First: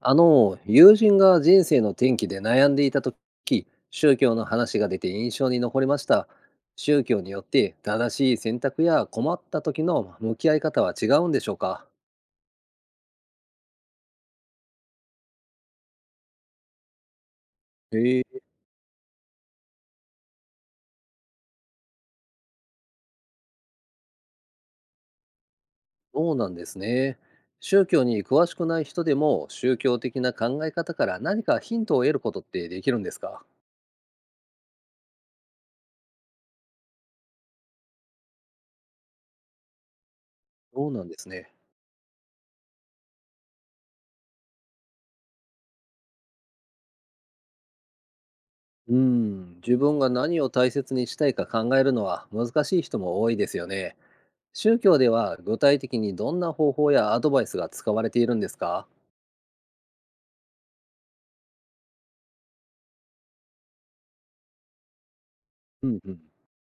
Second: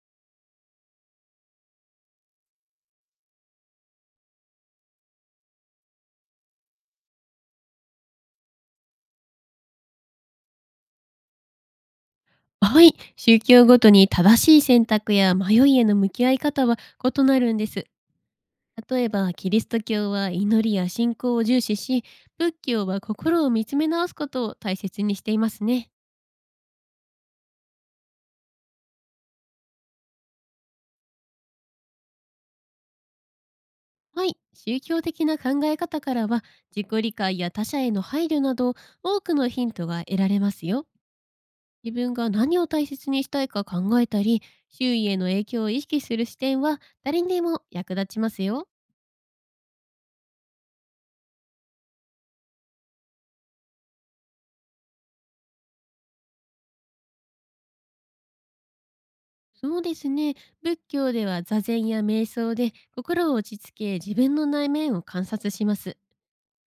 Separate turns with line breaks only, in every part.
友人が人生の転機で悩んでいたとき、宗教の話が出て印象に残りました。宗教によって正しい選択や困った時の向き合い方は違うんでしょうか？
はい、宗教ごとに正しい選択や迷いへの向き合い方は異なるんです。
へえ、
例えば、キリスト教は祈りや信仰を重視し、仏教は心を見つめ直すことを大切にしていますね。
そうなんですね。宗教に詳しくない人でも宗教的な考え方から何かヒントを得ることってできるんですか？
はい、宗教的な考え方からは、自己理解や他者への配慮など、多くのヒントが得られますよ。
そうなんですね。
自分が何を大切にしたいか考えたり、周囲への影響を意識する視点は誰にでも役立ちますよ。
うん、自分が何を大切にしたいか考えるのは難しい人も多いですよね。宗教では具体的にどんな方法やアドバイスが使われているんですか？
そうですね。仏教では座禅や瞑想で心を落ち着け、自分の内面を観察しま
う
す。
んうん。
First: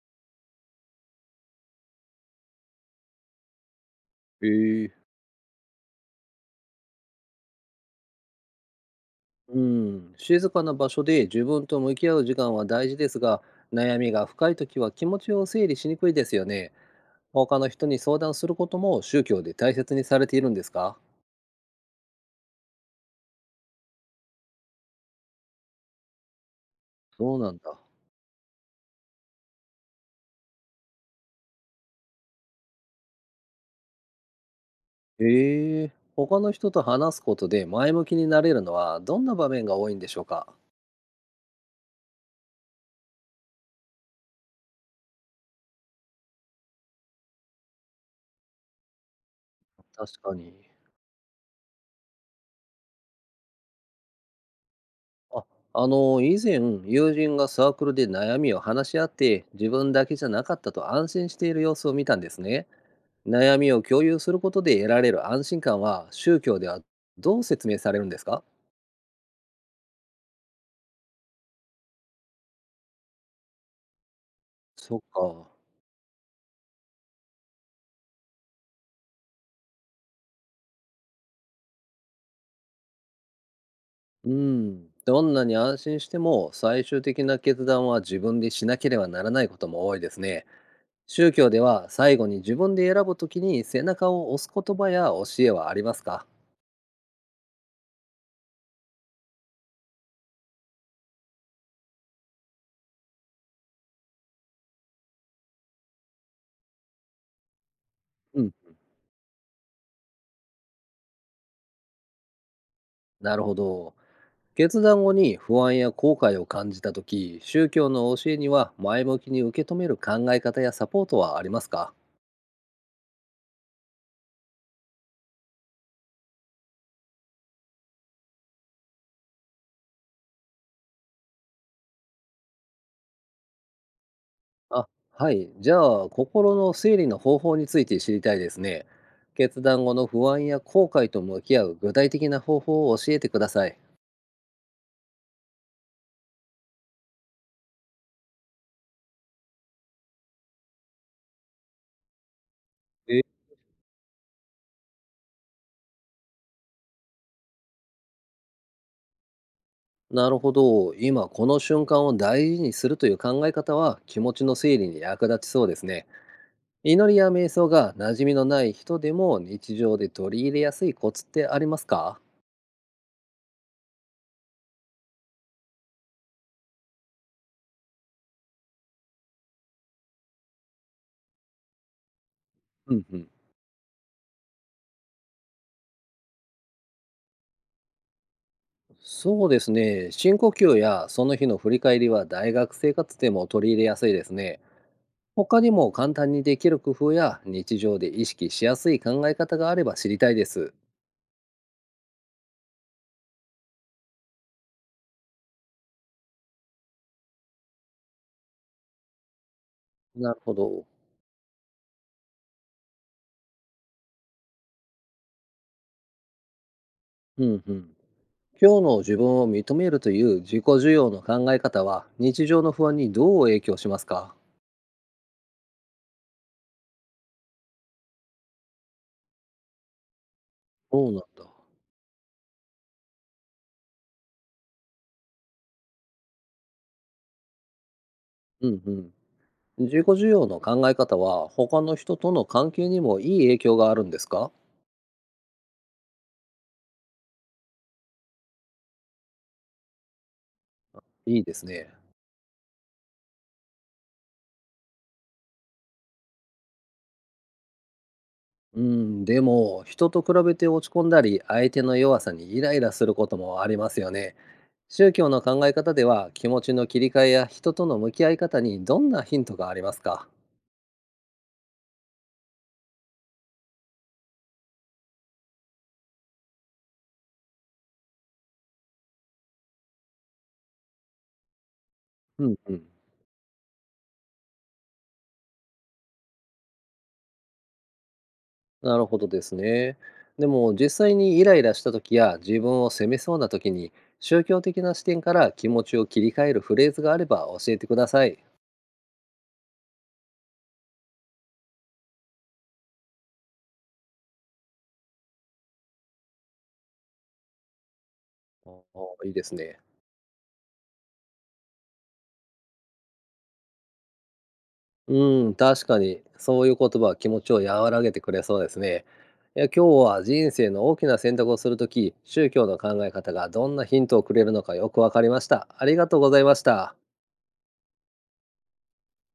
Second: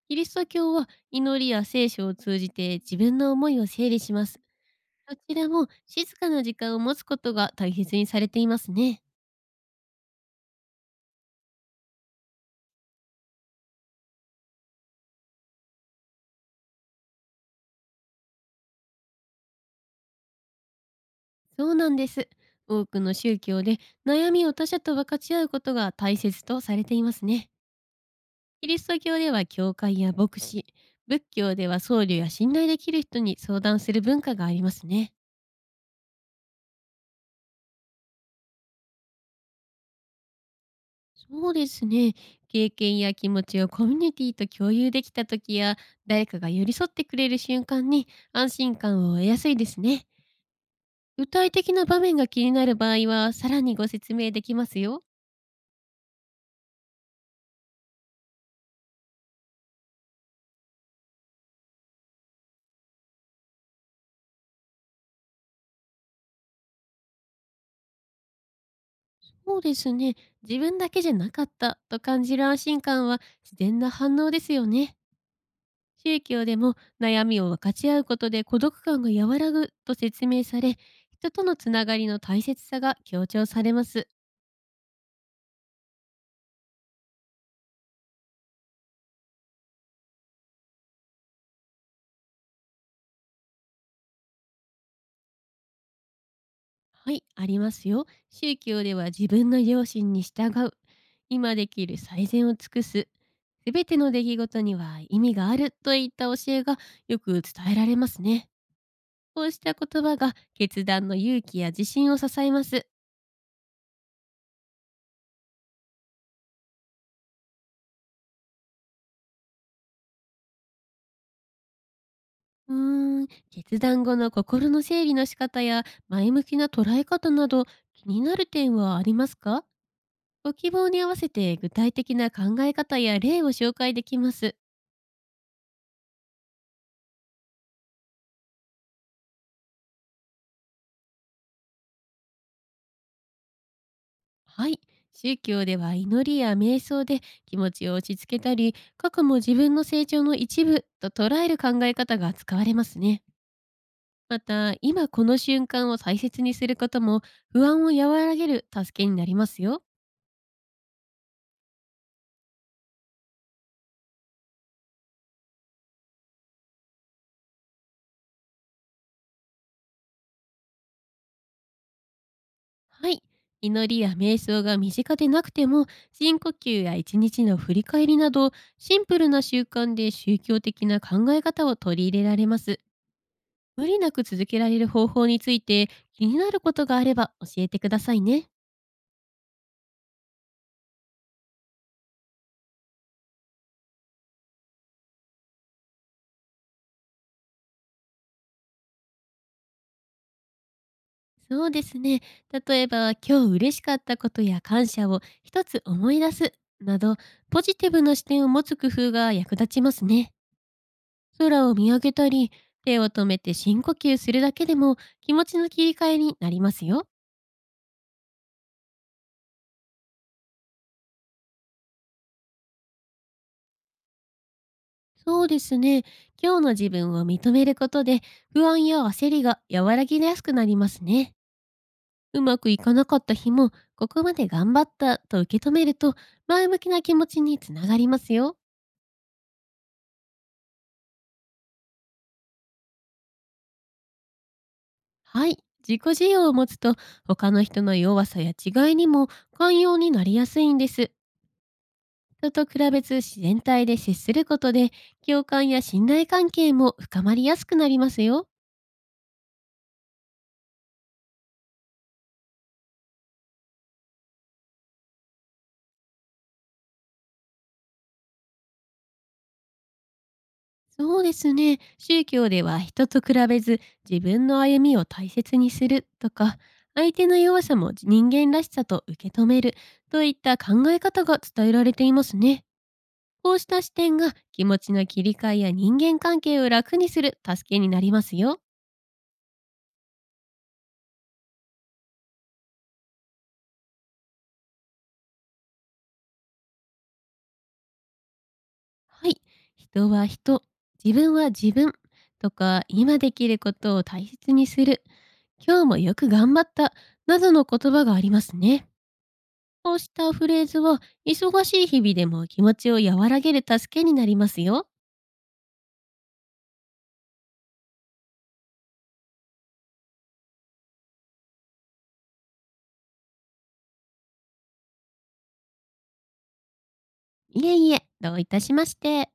キリスト教は祈りや聖書を通じて自分の思いを整理します。
ええ。
どちらも静かな時間を持つことが大切にされていますね。
うん、静かな場所で自分と向き合う時間は大事ですが、悩みが深いときは気持ちを整理しにくいですよね。他の人に相談することも宗教で大切にされているんですか？
そうなんです。多くの宗教で、悩みを他者と分かち合うことが大切とされています
そう
ね。
なんだ。
キリスト教では教会や牧師、仏教では僧侶や信頼できる人に相談する文化がありますね。
ええ、他の人と話すことで前向きになれるのはどんな場面が多いんでしょうか？
そうですね。経験や気持ちをコミュニティと共有できた時や、誰かが寄り添ってくれる瞬間に安心感を得やすいですね。
確かに。
具体的な場面が気になる場合は、さらにご説明できますよ。
あ、以前、友人がサークルで悩みを話し合って、自分だけじゃなかったと安心している様子を見たんですね。悩みを共有することで得られる安心感は、宗教ではどう説明されるんですか？
そうですね。自分だけじゃなかったと感じる安心感は自然な反応ですよね。
そっか。
宗教でも、悩みを分かち合うことで孤独感が和らぐと説明され、人とのつながりの大切さが強調されます。
うん。どんなに安心しても、最終的な決断は自分でしなければならないことも多いですね。宗教では、最後に自分で選ぶときに背中を押す言葉や教えはありますか？
はい、ありますよ。宗教では自分の良心に従う、今できる最善を尽くす、すべての出来事には意味があるといった教えがよく伝えられます
う
ね。
ん。
こうした言葉が決断の勇気や自信を支えます。
なるほど。決断後に不安や後悔を感じた時、宗教の教えには前向きに受け止める考え方やサポートはありますか？
決断後の心の整理の仕方や前向きな捉え方など、気になる点はありますか？ご希望に合わせて具体的な考え方や例を紹介できます。
あ、はい、じゃあ心の整理の方法について知りたいですね。決断後の不安や後悔と向き合う具体的な方法を教えてください。
はい。宗教では祈りや瞑想で気持ちを落ち着けたり、過去も自分の成長の一部と捉える考え方が使われますね。
え、
また、今この瞬間を大切にすることも不安を和らげる助けになりますよ。
なるほど、今この瞬間を大事にするという考え方は気持ちの整理に役立ちそうですね。祈りや瞑想が馴染みのない人でも日常で取り入れやすいコツってありますか？
はい。祈りや瞑想が身近でなくても、深呼吸や一日の振り返りなど、シンプルな習慣で宗教的な考え方を取り入れられます。
うんうん。
無理なく続けられる方法について気になることがあれば教えてくださいね。
そうですね。深呼吸やその日の振り返りは大学生活でも取り入れやすいですね。他にも簡単にできる工夫や日常で意識しやすい考え方があれば知りたいです。
そうですね。例えば、今日嬉しかったことや感謝を一つ思い出すなど、ポジティブな視点を持つ工夫が役立ちますね。
なるほど。
空を見上げたり、手を止めて深呼吸するだけでも気持ちの切り替えになりますよ。
うんうん。今日の自分を認めるという自己需要の考え方は日常の不安にどう影響しますか？
そうですね。今日の自分を認めることで、不安や焦りが和らぎやすくなります
そうなん
ね。
だ。
うまくいかなかった日も、ここまで頑張ったと受け止めると、前向きな気持ちにつながりますよ。
うんうん。自己需要の考え方は他の人との関係にもいい影響があるんですか？
はい。自己需要を持つと、他の人の弱さや違いにも寛容になりやすいんです。
いいですね。
人と比べず自然体で接することで、共感や信頼関係も深まりやすくなりますよ。
うん、でも、人と比べて落ち込んだり、相手の弱さにイライラすることもありますよね。宗教の考え方では、気持ちの切り替えや人との向き合い方にどんなヒントがありますか？
そうですね。宗教では人と比べず自分の歩みを大切にするとか、相手の弱さも人間らしさと受け止めるといった考え方が伝えられています
うん
ね。
うん。
こうした視点が気持ちの切り替えや人間関係を楽にする助けになりますよ。
なるほどですね。でも、実際にイライラした時や自分を責めそうな時に、宗教的な視点から気持ちを切り替えるフレーズがあれば教えてください。
はい。人は人、自分は自分とか、今できることを大切にする、今日もよく頑張ったなどの言葉があります
お、
ね。
おいいですね。
こうしたフレーズは、忙しい日々でも気持ちを和らげる助けになりますよ。
うーん、確かに、そういう言葉は気持ちを和らげてくれそうですね。いや、今日は人生の大きな選択をするとき、宗教の考え方がどんなヒントをくれるのかよくわかりました。ありがとうございました。
いえいえ、どういたしまして。